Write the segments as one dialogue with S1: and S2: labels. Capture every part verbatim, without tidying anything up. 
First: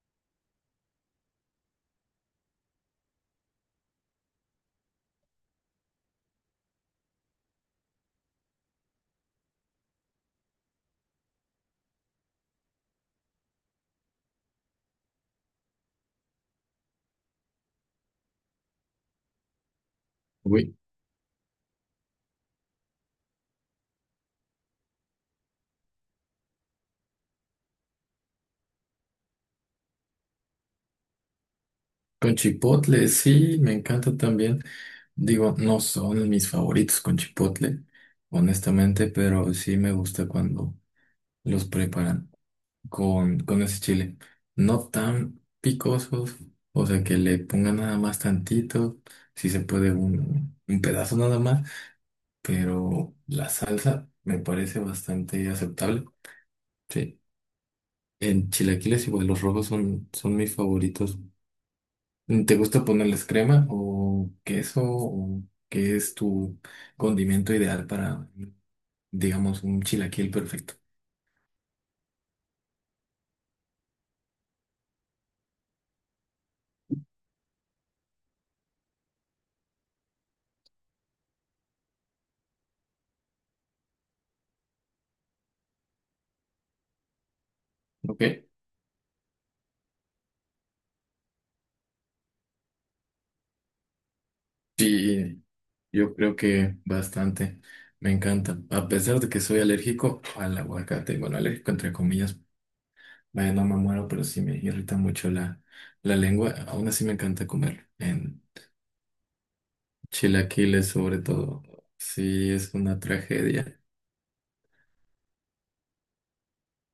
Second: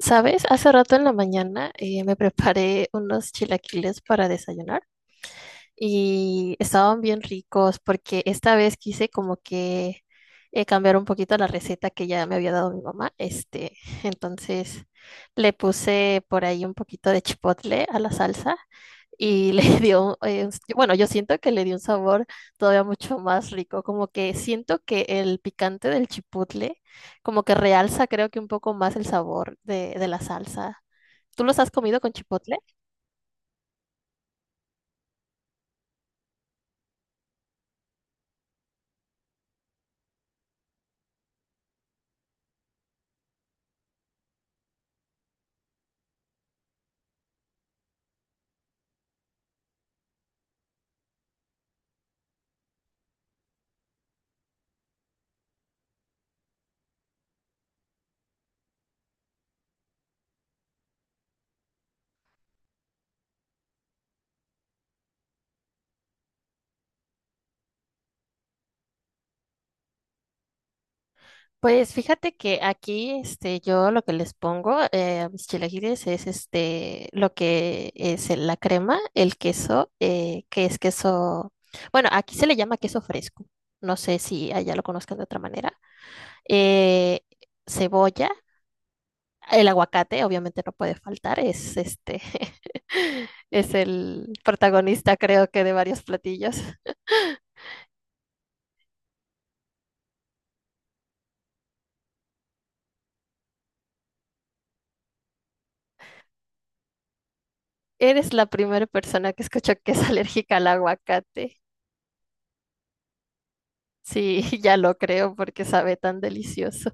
S1: ¿Sabes? Hace rato en la mañana eh, me preparé unos chilaquiles para desayunar y estaban bien ricos porque esta vez quise como que eh, cambiar un poquito la receta que ya me había dado mi mamá. Este, entonces le puse por ahí un poquito de chipotle a la salsa y le dio, eh, un-
S2: Uy,
S1: bueno, yo siento que le dio un sabor todavía mucho más rico, como que siento que el picante del chipotle como que realza creo que un poco más el sabor de, de la salsa. ¿Tú los has comido con
S2: con
S1: chipotle?
S2: chipotle, sí, me encanta también. Digo, no son mis favoritos con chipotle, honestamente, pero sí me gusta cuando los preparan con, con ese chile. No tan picosos, o sea, que le pongan nada más tantito, si se puede un, un pedazo nada más, pero la salsa me parece bastante aceptable. Sí, en chilaquiles igual los rojos son, son mis favoritos. ¿Te gusta ponerles crema o queso o qué es tu condimento ideal para, digamos, un chilaquil perfecto?
S1: Pues fíjate que aquí, este, yo lo que les pongo eh, a mis chilaquiles es este, lo que es el- la crema, el queso, eh, que es queso, bueno, aquí se le llama queso fresco, no sé si allá lo conozcan de otra manera, eh,
S2: Ok,
S1: cebolla, el aguacate, obviamente no puede faltar, es este, es el protagonista,
S2: sí,
S1: creo que de varios
S2: yo creo
S1: platillos.
S2: que bastante. Me encanta. A pesar de que soy alérgico al aguacate, bueno, alérgico entre comillas, vaya, no me muero, pero sí me irrita mucho la, la lengua. Aún así me encanta comer
S1: Eres
S2: en
S1: la primera persona que escucho que es alérgica al
S2: chilaquiles, sobre
S1: aguacate.
S2: todo. Sí, es una tragedia.
S1: Sí, ya lo creo porque sabe tan delicioso.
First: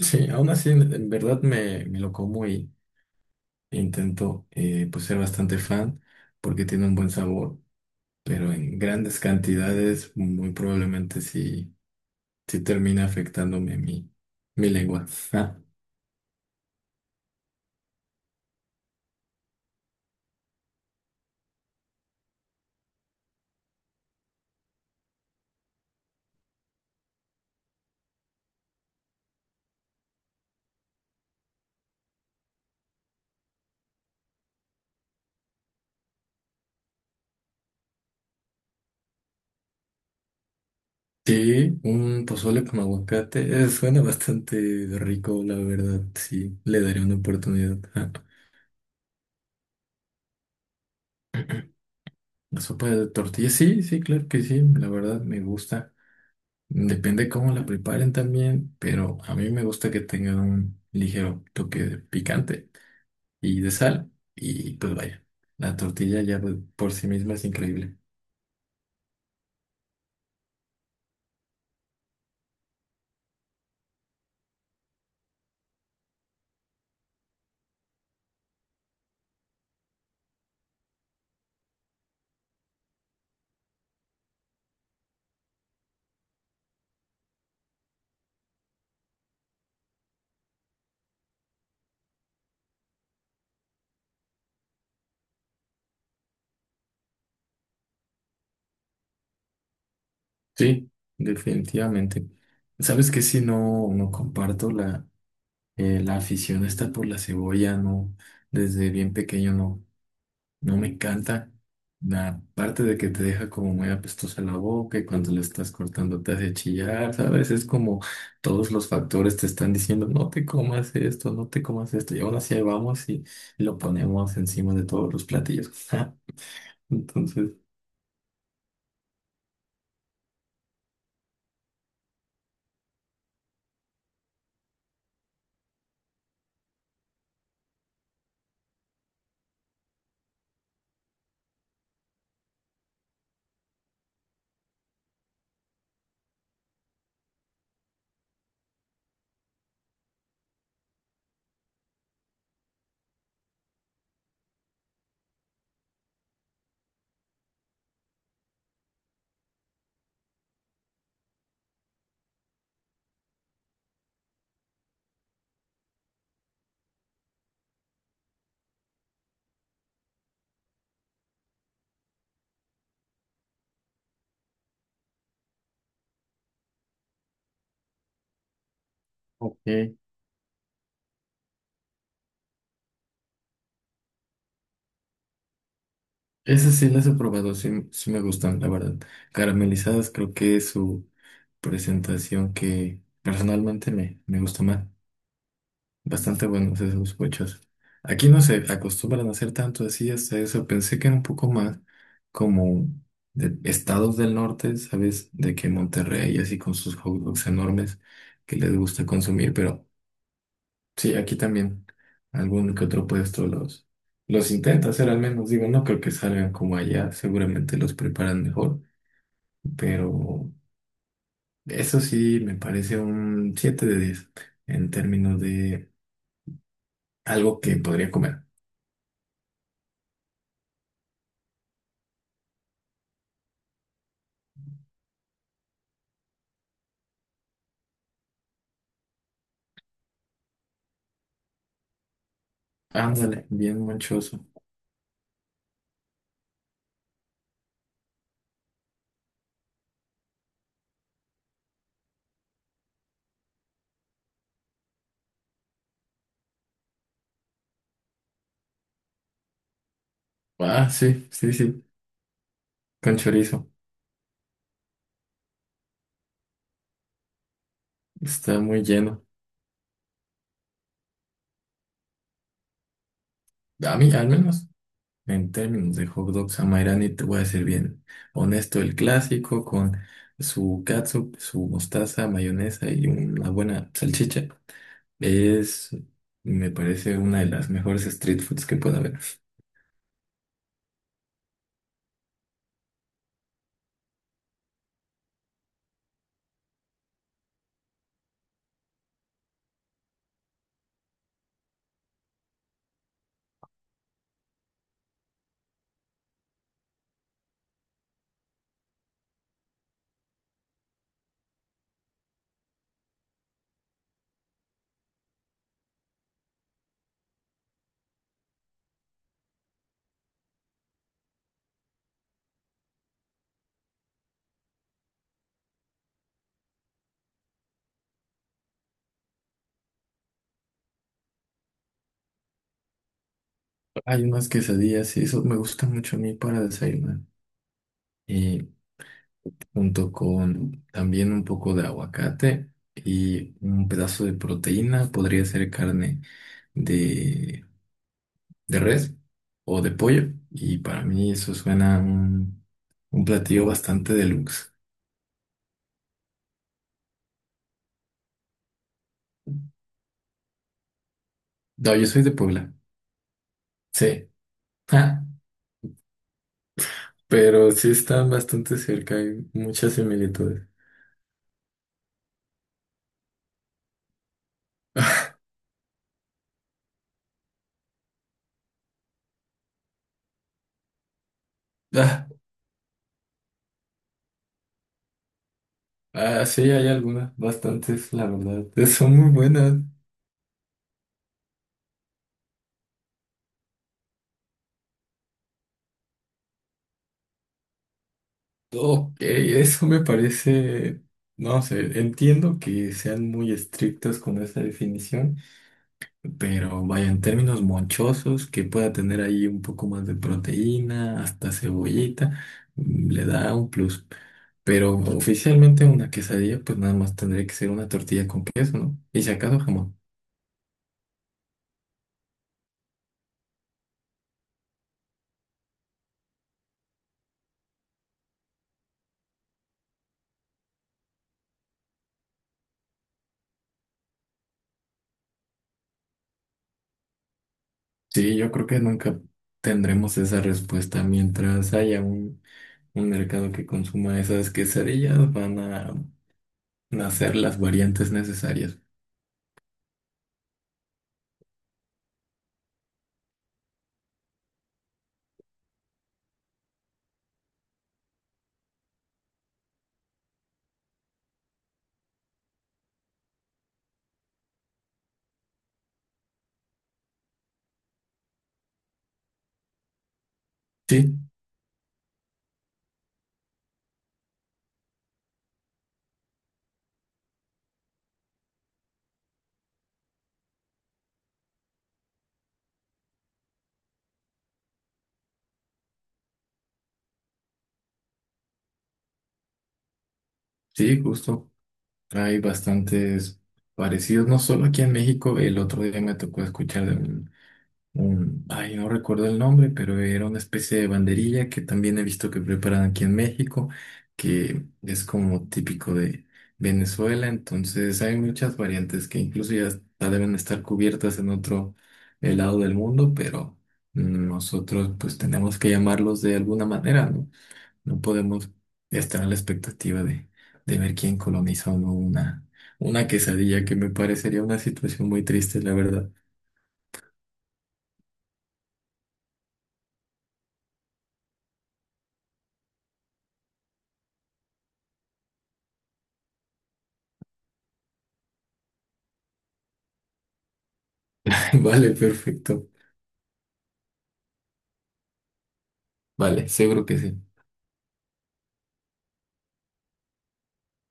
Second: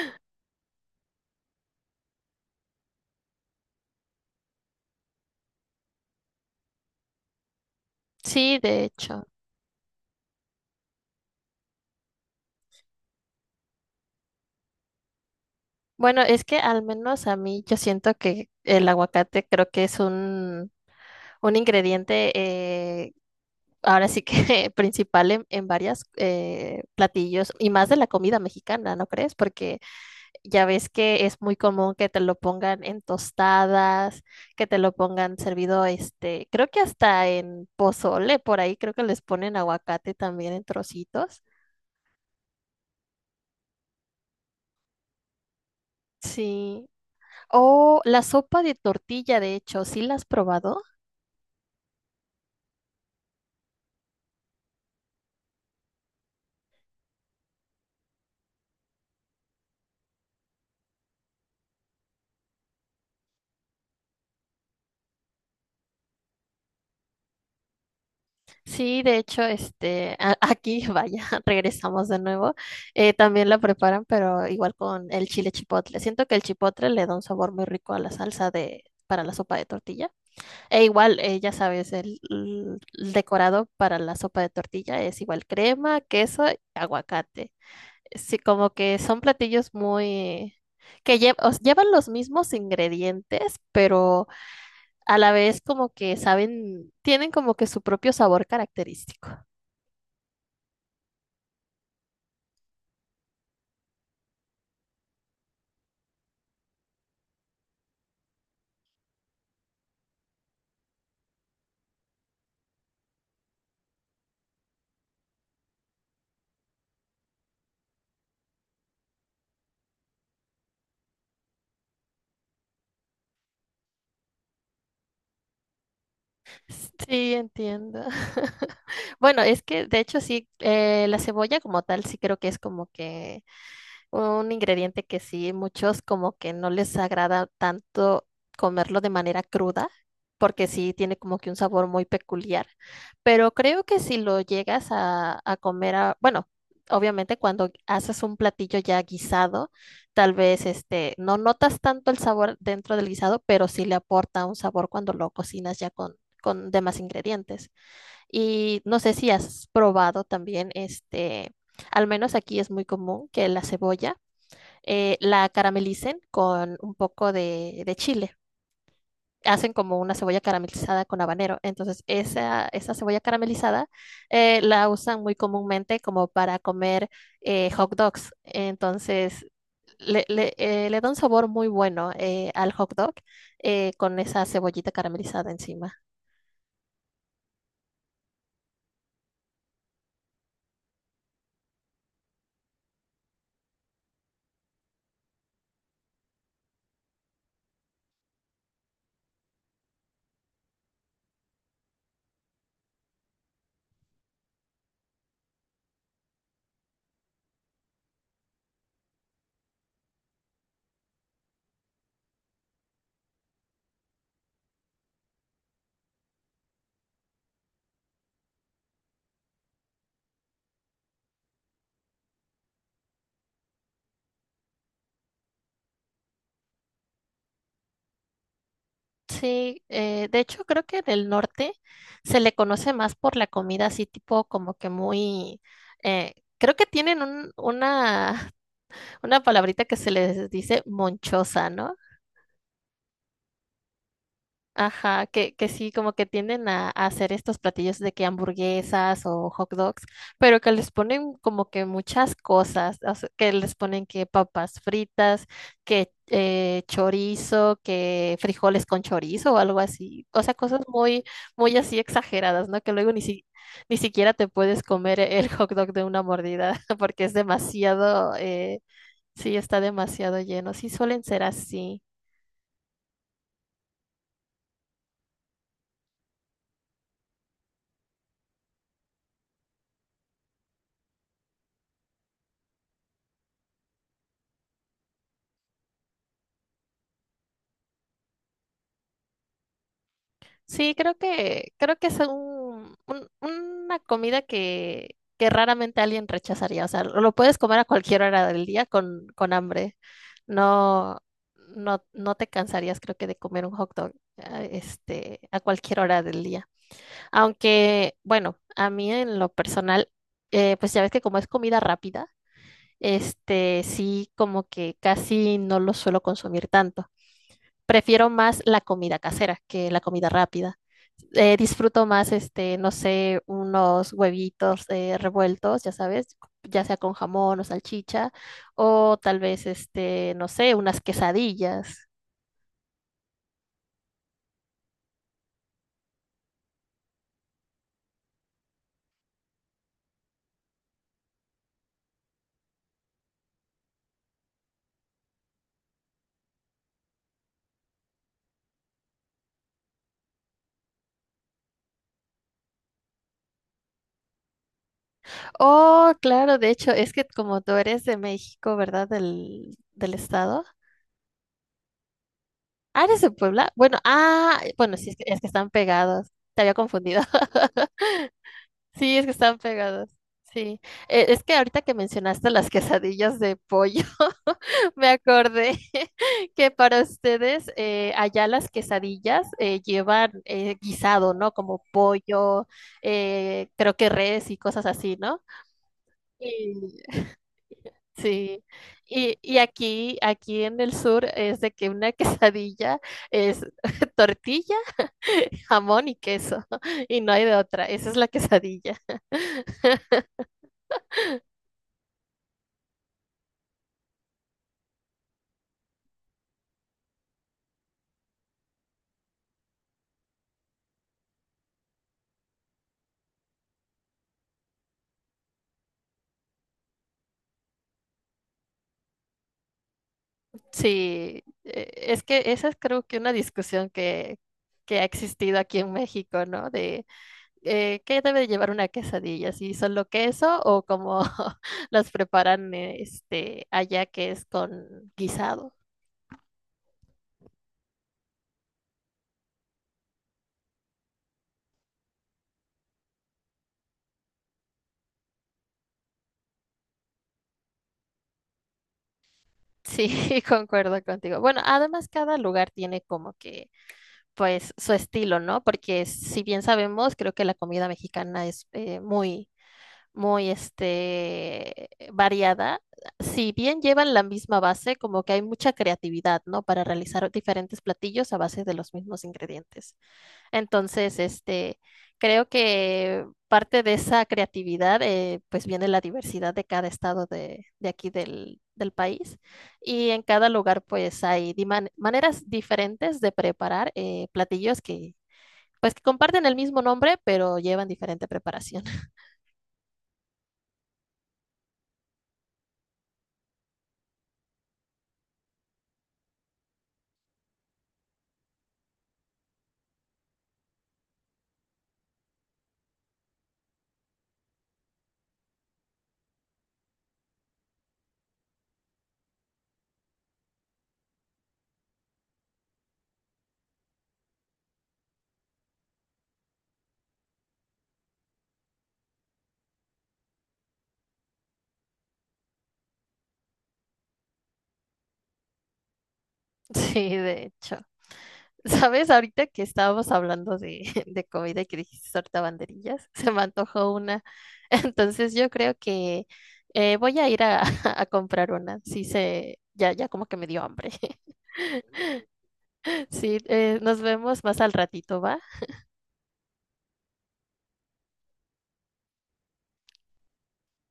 S2: Sí, aún así, en en verdad me, me lo como. Intento eh, pues ser bastante fan porque tiene un buen sabor, pero
S1: Sí,
S2: en
S1: de
S2: grandes
S1: hecho.
S2: cantidades muy probablemente sí, sí termina afectándome mi, mi lengua. Ah,
S1: Bueno, es que al menos a mí yo siento que el aguacate creo que es un, un ingrediente eh, ahora sí que principal en, en varias eh, platillos y más de la comida mexicana, ¿no crees? Porque ya ves que es muy común que te lo pongan en tostadas, que te lo pongan servido, este, creo que hasta en pozole, por ahí creo que les ponen aguacate también en trocitos.
S2: sí, un pozole con aguacate eh, suena bastante rico, la verdad, sí, le
S1: Sí,
S2: daré una oportunidad.
S1: o
S2: Ah,
S1: la sopa de tortilla, de hecho, ¿sí la has probado?
S2: la sopa de tortilla, sí, sí, claro que sí, la verdad me gusta. Depende cómo la preparen también, pero a mí me gusta que tenga un ligero toque de picante y de sal. Y pues vaya, la tortilla ya por por sí misma es increíble.
S1: Sí, de hecho, este, a- aquí, vaya, regresamos de nuevo. Eh, también la preparan, pero igual con el chile chipotle. Siento que el chipotle le da un sabor muy rico a la salsa de, para la sopa de tortilla. E igual, eh, ya sabes, el, l- el decorado para la sopa de tortilla es igual crema, queso y aguacate. Sí, como que son platillos muy, que lle- os- llevan los mismos ingredientes, pero a la vez como que saben, tienen como que su propio sabor característico.
S2: Sí, definitivamente. ¿Sabes qué? Si no, no comparto la, eh, la afición esta por la cebolla, no, desde bien pequeño no, no me encanta. La parte de que te deja como muy apestosa la boca y cuando la estás cortando te hace chillar, ¿sabes? Es como todos los factores te están diciendo, no te comas esto, no te comas esto, y aún así ahí vamos y lo ponemos encima de todos los platillos.
S1: Sí,
S2: Entonces,
S1: entiendo. Bueno, es que de hecho sí, eh, la cebolla como tal sí creo que es como que un ingrediente que sí, muchos como que no les agrada tanto comerlo de manera cruda, porque sí tiene como que un sabor muy peculiar. Pero creo que si lo llegas a, a comer, a- bueno, obviamente cuando haces un platillo ya guisado, tal vez este, no notas tanto el sabor dentro del guisado, pero sí le aporta un sabor cuando lo cocinas ya con, con demás ingredientes. Y no sé si has probado también este, al menos aquí es muy común que la cebolla eh, la caramelicen con un poco de, de chile. Hacen como una cebolla caramelizada con habanero. Entonces, esa, esa cebolla caramelizada eh, la usan muy comúnmente como para comer eh, hot dogs. Entonces,
S2: ok.
S1: le, le, eh, le da un sabor muy bueno eh, al hot dog eh, con esa cebollita caramelizada encima.
S2: Esas sí las he probado, sí, sí me gustan, la verdad. Caramelizadas creo que es su presentación que personalmente me, me gusta más. Bastante buenos esos cochos. Aquí no se acostumbran a hacer tanto así, hasta eso. Pensé que era un poco más como de estados del norte, ¿sabes? De que Monterrey, así con sus hot dogs enormes que les gusta consumir, pero. Sí, aquí también algún que otro puesto los, los intenta hacer al menos. Digo, no creo que salgan como allá, seguramente los preparan mejor, pero eso sí me parece un siete de diez en términos de algo que podría comer.
S1: Sí, eh, de hecho creo que en el norte se le conoce más por la comida así tipo como que muy, eh, creo que tienen un- una, una palabrita que se les dice monchosa, ¿no?
S2: Ándale, bien manchoso.
S1: Ajá, que, que sí, como que tienden a, a hacer estos platillos de que hamburguesas o hot dogs, pero que les ponen como que muchas cosas, o sea, que les ponen que papas fritas, que eh, chorizo, que frijoles con chorizo o algo así, o sea, cosas
S2: Ah,
S1: muy,
S2: sí, sí,
S1: muy
S2: sí,
S1: así exageradas, ¿no? Que luego
S2: con
S1: ni si-
S2: chorizo.
S1: ni siquiera te puedes comer el hot dog de una mordida porque es demasiado,
S2: Está
S1: eh,
S2: muy lleno.
S1: sí, está demasiado lleno, sí suelen ser así.
S2: A mí, al menos, en términos de hot dog Samairani, te voy a decir bien honesto, el clásico con su catsup, su mostaza, mayonesa y una buena salchicha es, me parece, una de las mejores street foods que puede haber.
S1: Sí, creo que, creo que es un, un- una comida que, que raramente alguien rechazaría. O sea, lo puedes comer a cualquier hora del día con, con hambre. No, no, no te cansarías, creo que, de comer un hot dog, ah, este, a cualquier hora del día. Aunque, bueno, a mí en lo personal, eh, pues ya ves que como es comida rápida. Este sí como que casi no lo suelo consumir tanto. Prefiero más la comida casera que la comida rápida. Eh, disfruto más, este, no sé, unos huevitos eh, revueltos, ya sabes, ya sea con jamón o salchicha, o tal vez, este, no sé, unas quesadillas.
S2: Hay unas quesadillas y eso me gusta mucho a mí para desayunar. Y junto con también un poco de aguacate y un pedazo de proteína, podría ser carne de de res o de pollo. Y para mí eso suena a un, un platillo bastante deluxe.
S1: Oh, claro, de hecho, es que como tú eres de México, ¿verdad? Del, del estado.
S2: No, yo soy de Puebla.
S1: Ah, eres de Puebla. Bueno,
S2: Sí.
S1: ah, bueno, sí, es
S2: Ah,
S1: que, es que están pegados. Te había confundido.
S2: pero sí están bastante cerca,
S1: Sí, es que
S2: hay
S1: están
S2: muchas
S1: pegadas.
S2: similitudes.
S1: Sí. Eh, es que ahorita que mencionaste las quesadillas de pollo, me acordé que para ustedes eh, allá las quesadillas eh, llevan eh, guisado, ¿no? Como
S2: Ah,
S1: pollo, eh, creo que res y cosas así, ¿no?
S2: ah, sí,
S1: Y,
S2: hay algunas, bastantes, la
S1: sí.
S2: verdad. Son muy
S1: Y, y
S2: buenas.
S1: aquí, aquí en el sur es de que una quesadilla es tortilla, jamón y queso, y no hay de otra. Esa es la quesadilla.
S2: Ok, eso me parece, no sé, entiendo que sean muy estrictos con esa definición. Pero vaya, en términos monchosos, que pueda tener ahí un poco más de proteína, hasta cebollita, mm, le da un plus. Pero oficialmente una quesadilla, pues nada más tendría que ser una tortilla con queso, ¿no? Y si acaso jamón.
S1: Sí, eh, es que esa es creo que una discusión que, que ha existido aquí en México, ¿no? De eh, qué debe de llevar una quesadilla, si solo queso o como las preparan eh, este, allá que es con guisado.
S2: Sí, yo creo que nunca tendremos esa respuesta. Mientras haya un, un mercado que consuma esas quesadillas, van a nacer las variantes necesarias.
S1: Sí, concuerdo contigo. Bueno, además cada lugar tiene como que, pues, su estilo, ¿no? Porque si bien sabemos, creo que la comida mexicana es eh, muy muy este, variada. Si bien llevan la misma base, como que hay mucha creatividad, ¿no? Para realizar diferentes platillos a base de los mismos ingredientes.
S2: Sí,
S1: Entonces, este, creo que parte de esa creatividad, eh, pues viene la diversidad de cada estado de, de aquí del, del país. Y en cada lugar, pues hay di- man- maneras diferentes de preparar eh, platillos que, pues, que comparten el mismo nombre, pero llevan diferente preparación.
S2: sí, justo. Hay bastantes parecidos, no solo aquí en México, el otro día me tocó escuchar de un, un- ay, no recuerdo el nombre, pero era una especie de banderilla que también he visto que preparan aquí en México, que es como típico de Venezuela, entonces hay muchas variantes que incluso ya hasta deben estar cubiertas en otro eh, lado del mundo, pero nosotros pues tenemos que llamarlos de alguna manera, ¿no? No podemos estar a la expectativa de, de ver quién coloniza o no una, una quesadilla, que me parecería una situación muy triste, la verdad.
S1: Sí, de hecho. ¿Sabes? Ahorita que estábamos hablando de, de comida y que dijiste ahorita banderillas, se me antojó una. Entonces yo creo que eh, voy a ir a, a comprar una. Sí, se, ya, ya como que me dio hambre.
S2: Vale, perfecto.
S1: Sí, eh, nos vemos más al ratito, ¿va?
S2: Vale, seguro que sí.